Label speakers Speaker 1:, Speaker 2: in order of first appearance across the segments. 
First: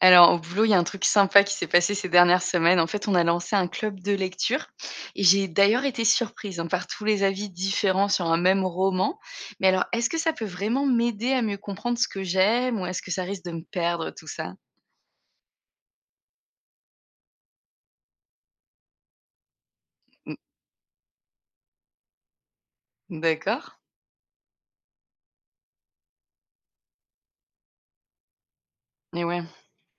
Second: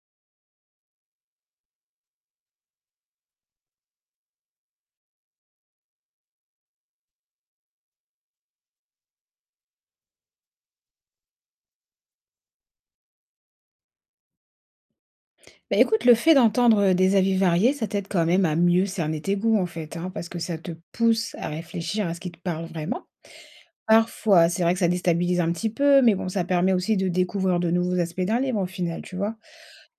Speaker 1: Alors, au boulot, il y a un truc sympa qui s'est passé ces dernières semaines. En fait, on a lancé un club de lecture et j'ai d'ailleurs été surprise, hein, par tous les avis différents sur un même roman. Mais alors, est-ce que ça peut vraiment m'aider à mieux comprendre ce que j'aime ou est-ce que ça risque de me perdre tout ça?
Speaker 2: Bah, écoute, le fait d'entendre des avis variés, ça t'aide quand même à mieux cerner tes goûts, en fait, hein, parce
Speaker 1: M-.
Speaker 2: que ça te pousse à réfléchir à ce qui te parle vraiment.
Speaker 1: D'accord.
Speaker 2: Parfois, c'est vrai que ça déstabilise un petit peu, mais bon, ça permet aussi de découvrir de nouveaux aspects d'un livre, au final, tu
Speaker 1: Et
Speaker 2: vois.
Speaker 1: ouais.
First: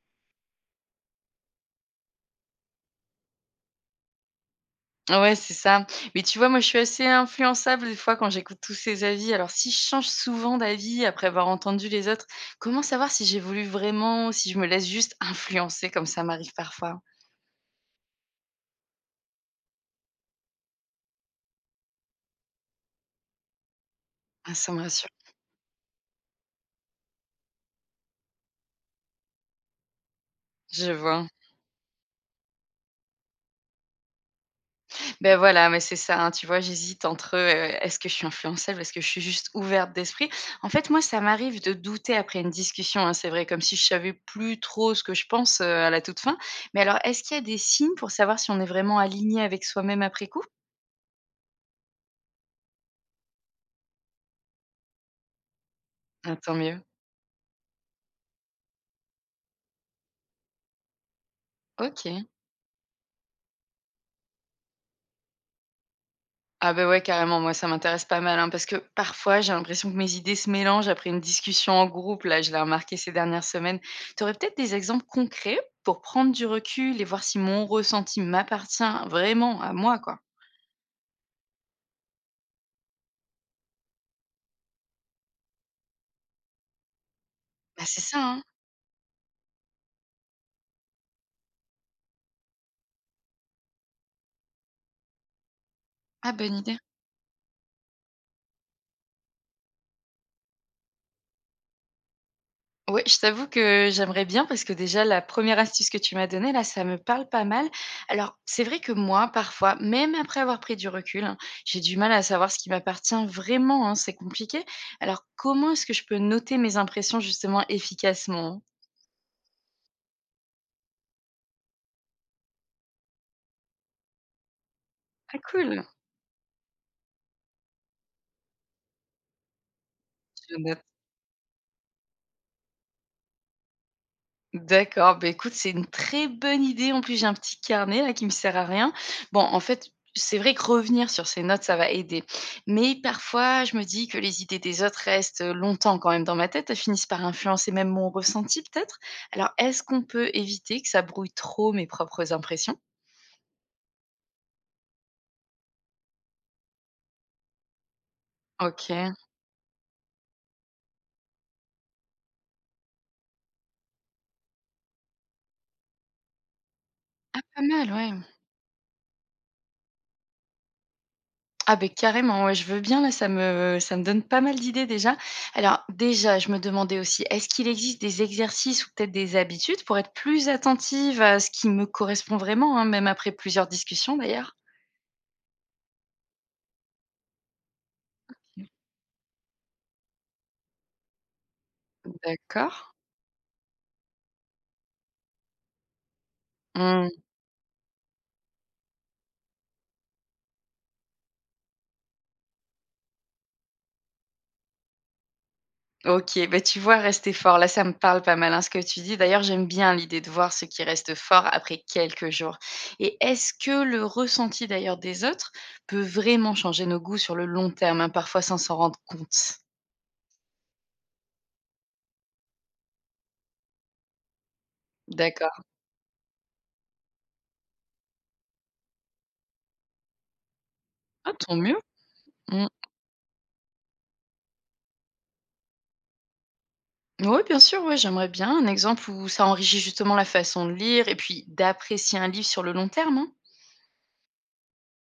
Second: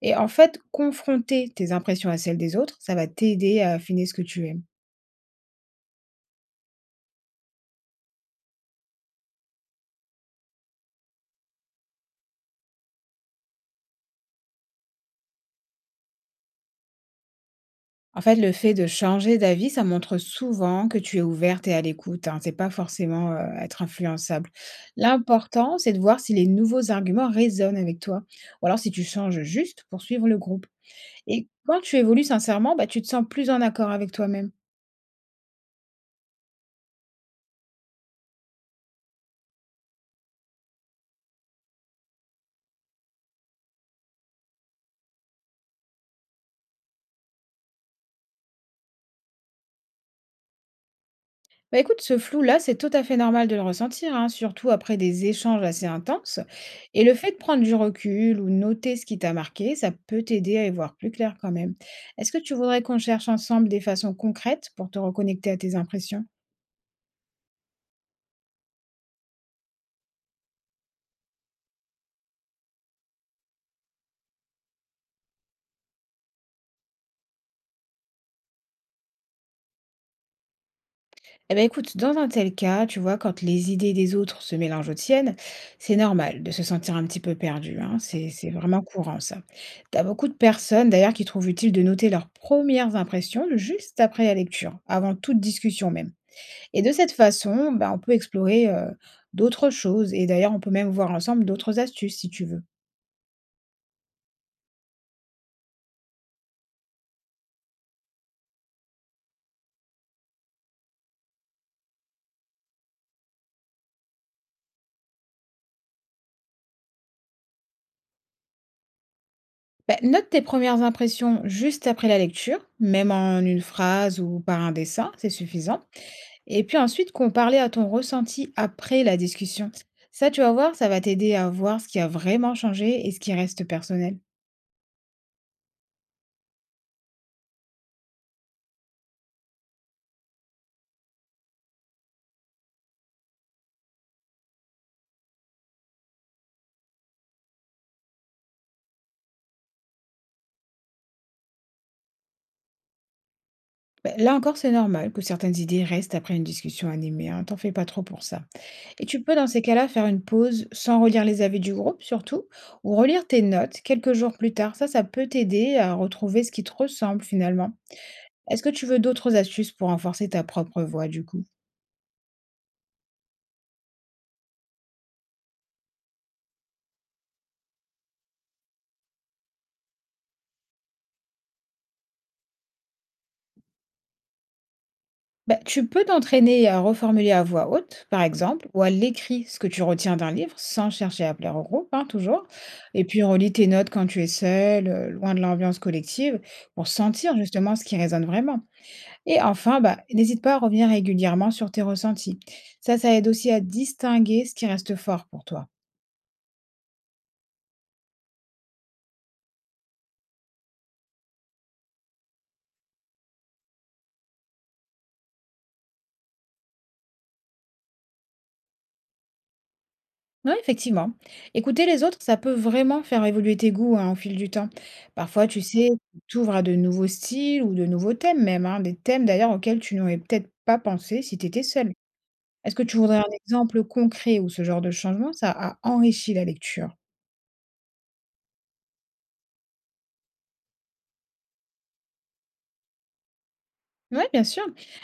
Speaker 2: Et en fait, confronter tes impressions à celles des autres, ça va t'aider à affiner ce que tu aimes.
Speaker 1: Ah ouais, c'est ça. Mais tu vois, moi, je suis assez influençable des fois quand j'écoute tous ces avis. Alors, si je change souvent d'avis après avoir entendu les autres, comment savoir si j'évolue vraiment, si je me laisse juste influencer comme ça m'arrive parfois?
Speaker 2: En fait, le fait de changer d'avis, ça montre souvent que tu es ouverte et à l'écoute, hein. C'est pas forcément, être influençable.
Speaker 1: Ah, ça me rassure.
Speaker 2: L'important, c'est de voir si les nouveaux arguments résonnent avec toi ou alors si tu changes juste pour suivre le groupe
Speaker 1: Je vois.
Speaker 2: et quand tu évolues sincèrement, bah, tu te sens plus en accord avec toi-même.
Speaker 1: Ben voilà, mais c'est ça, hein, tu vois? J'hésite entre, est-ce que je suis influençable? Est-ce que je suis juste ouverte d'esprit? En fait, moi, ça m'arrive de douter après une discussion, hein, c'est vrai, comme si je savais plus trop ce que je pense, à la toute fin. Mais alors, est-ce qu'il y a des signes pour savoir si on est vraiment aligné avec soi-même après coup?
Speaker 2: Bah écoute, ce flou-là, c'est tout à fait normal de le ressentir, hein, surtout après des échanges assez
Speaker 1: Ah
Speaker 2: intenses.
Speaker 1: tant mieux.
Speaker 2: Et le fait de prendre du recul ou noter ce qui t'a marqué, ça peut t'aider à y voir plus clair quand même.
Speaker 1: OK.
Speaker 2: Est-ce que tu voudrais qu'on cherche ensemble des façons concrètes pour te reconnecter à tes impressions?
Speaker 1: Ah beh, ouais, carrément, moi ça m'intéresse pas mal, hein, parce que parfois j'ai l'impression que mes idées se mélangent après une discussion en groupe, là, je l'ai remarqué ces dernières semaines. Tu aurais peut-être des exemples concrets pour prendre du recul et voir si mon ressenti m'appartient vraiment à moi, quoi?
Speaker 2: Eh ben écoute, dans un tel cas, tu vois, quand les idées des autres se mélangent aux tiennes, c'est normal de se sentir un petit peu perdu,
Speaker 1: Bah,
Speaker 2: hein,
Speaker 1: c'est ça,
Speaker 2: C'est,
Speaker 1: hein.
Speaker 2: c'est vraiment courant, ça. T'as beaucoup de personnes, d'ailleurs, qui trouvent utile de noter leurs premières impressions juste après la lecture, avant toute discussion même.
Speaker 1: Ah, bonne idée.
Speaker 2: Et de cette façon, bah, on peut explorer, d'autres choses et d'ailleurs, on peut même voir ensemble d'autres astuces si tu veux.
Speaker 1: Oui, je t'avoue que j'aimerais bien parce que déjà la première astuce que tu m'as donnée là, ça me parle pas mal. Alors, c'est vrai que moi, parfois, même après avoir pris du recul, hein, j'ai du mal à savoir ce qui m'appartient vraiment, hein, c'est compliqué. Alors, comment est-ce que je peux noter mes impressions justement efficacement?
Speaker 2: Bah, note tes premières impressions juste après la lecture, même en une phrase ou par un dessin, c'est
Speaker 1: Ah
Speaker 2: suffisant
Speaker 1: cool!
Speaker 2: et puis ensuite, compare-les à ton ressenti après la discussion. Ça, tu vas
Speaker 1: Je
Speaker 2: voir,
Speaker 1: note.
Speaker 2: ça va t'aider à voir ce qui a vraiment changé et ce qui reste personnel.
Speaker 1: D'accord, bah, écoute, c'est une très bonne idée. En plus, j'ai un petit carnet là qui me sert à rien. Bon, en fait, c'est vrai que revenir sur ces notes, ça va aider. Mais parfois, je me dis que les idées des autres restent longtemps quand même dans ma tête. Elles finissent par influencer même mon ressenti, peut-être. Alors, est-ce qu'on peut éviter que ça brouille trop mes propres impressions?
Speaker 2: Bah, là encore, c'est normal que certaines idées restent après une discussion animée, hein, t'en fais pas trop pour ça.
Speaker 1: Ok,
Speaker 2: Et tu peux dans ces cas-là faire une pause sans relire les avis du groupe surtout, ou relire tes notes quelques jours plus tard. Ça peut t'aider à retrouver ce qui te ressemble
Speaker 1: pas
Speaker 2: finalement.
Speaker 1: mal, ouais.
Speaker 2: Est-ce que tu veux d'autres astuces pour renforcer ta propre voix du coup?
Speaker 1: Ah ben carrément, ouais, je veux bien là, ça me donne pas mal d'idées déjà. Alors déjà, je me demandais aussi, est-ce qu'il existe des exercices ou peut-être des habitudes pour être plus attentive à ce qui me correspond vraiment, hein, même après plusieurs discussions d'ailleurs?
Speaker 2: Bah, tu peux t'entraîner à reformuler à voix haute, par exemple, ou à l'écrit ce que tu retiens d'un livre sans chercher à plaire au groupe, hein, toujours.
Speaker 1: D'accord.
Speaker 2: Et puis relis tes notes quand tu es seul, loin de l'ambiance collective, pour
Speaker 1: Mmh.
Speaker 2: sentir justement ce qui résonne vraiment. Et enfin, bah, n'hésite pas à revenir régulièrement sur tes ressentis. Ça aide aussi à distinguer ce qui reste fort pour toi.
Speaker 1: OK, bah, tu vois, rester fort, là, ça me parle pas mal, hein, ce que tu dis. D'ailleurs, j'aime bien l'idée de voir ce qui reste fort après quelques jours. Et est-ce que le ressenti d'ailleurs des autres peut vraiment changer nos goûts sur le long terme, hein, parfois sans s'en rendre compte?
Speaker 2: Oui, effectivement. Écouter les autres, ça peut vraiment faire évoluer tes goûts hein, au fil du temps. Parfois, tu
Speaker 1: D'accord.
Speaker 2: sais, tu t'ouvres à de nouveaux styles ou de nouveaux thèmes même, hein, des thèmes d'ailleurs auxquels tu n'aurais peut-être pas pensé
Speaker 1: Ah,
Speaker 2: si tu
Speaker 1: tant
Speaker 2: étais
Speaker 1: mieux.
Speaker 2: seule.
Speaker 1: Mmh.
Speaker 2: Est-ce que tu voudrais un exemple concret où ce genre de changement, ça a enrichi la lecture?
Speaker 1: Ouais, bien sûr, ouais, j'aimerais bien un exemple où ça enrichit justement la façon de lire et puis d'apprécier un livre sur le long terme, hein.
Speaker 2: Oui, bien sûr.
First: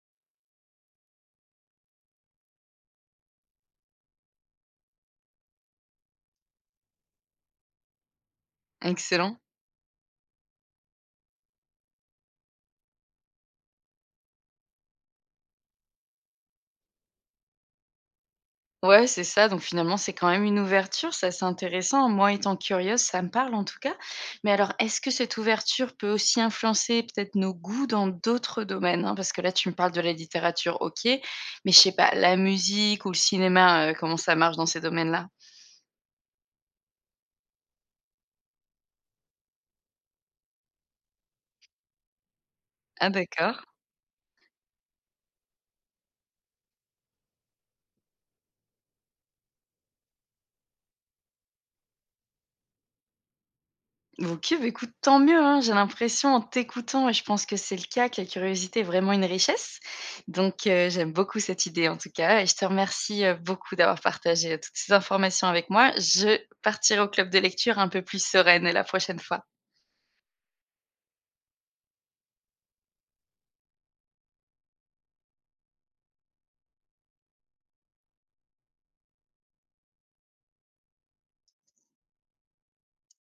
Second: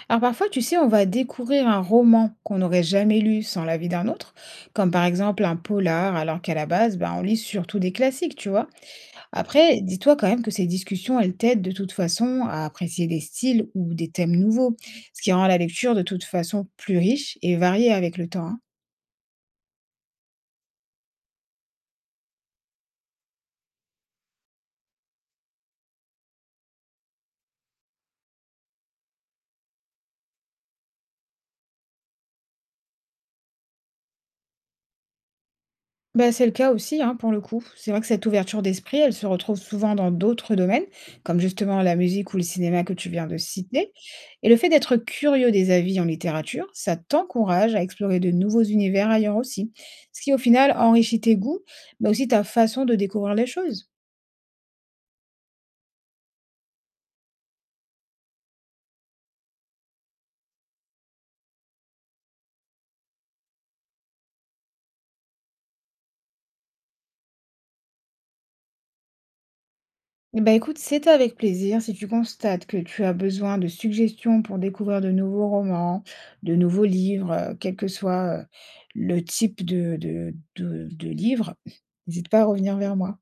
Speaker 2: Alors parfois, tu sais, on va découvrir un roman qu'on n'aurait jamais lu sans l'avis d'un autre, comme par exemple un polar, alors qu'à la base, ben, on lit surtout des classiques, tu vois.
Speaker 1: Excellent.
Speaker 2: Après, dis-toi quand même que ces discussions, elles t'aident de toute façon à apprécier des styles ou des thèmes nouveaux, ce qui rend la lecture de toute façon plus riche et variée avec le temps. Hein.
Speaker 1: Ouais, c'est ça. Donc finalement, c'est quand même une ouverture, ça c'est intéressant. Moi, étant curieuse, ça me parle en tout cas. Mais alors, est-ce que cette ouverture peut aussi influencer peut-être nos goûts dans d'autres domaines, hein? Parce que là, tu me parles de la littérature, OK, mais je sais pas, la musique ou le cinéma, comment ça marche dans ces domaines-là?
Speaker 2: Bah, c'est le cas aussi, hein, pour le coup. C'est vrai que cette ouverture d'esprit, elle se retrouve souvent dans d'autres domaines, comme justement la musique ou le cinéma que tu
Speaker 1: Ah
Speaker 2: viens de
Speaker 1: d'accord.
Speaker 2: citer. Et le fait d'être curieux des avis en littérature, ça t'encourage à explorer de nouveaux univers ailleurs aussi. Ce qui, au final, enrichit tes goûts, mais aussi ta façon de découvrir les choses.
Speaker 1: OK, bah, écoute, tant mieux, hein. J'ai l'impression en t'écoutant et je pense que c'est le cas, que la curiosité est vraiment une richesse. Donc j'aime beaucoup cette idée en tout cas et je te remercie, beaucoup d'avoir partagé, toutes ces informations avec moi. Je partirai au club de lecture un peu plus sereine la prochaine fois.
Speaker 2: Eh ben, écoute, c'est avec plaisir. Si tu constates que tu as besoin de suggestions pour découvrir de nouveaux romans, de nouveaux livres, quel que soit le type de livre, n'hésite pas à revenir vers moi.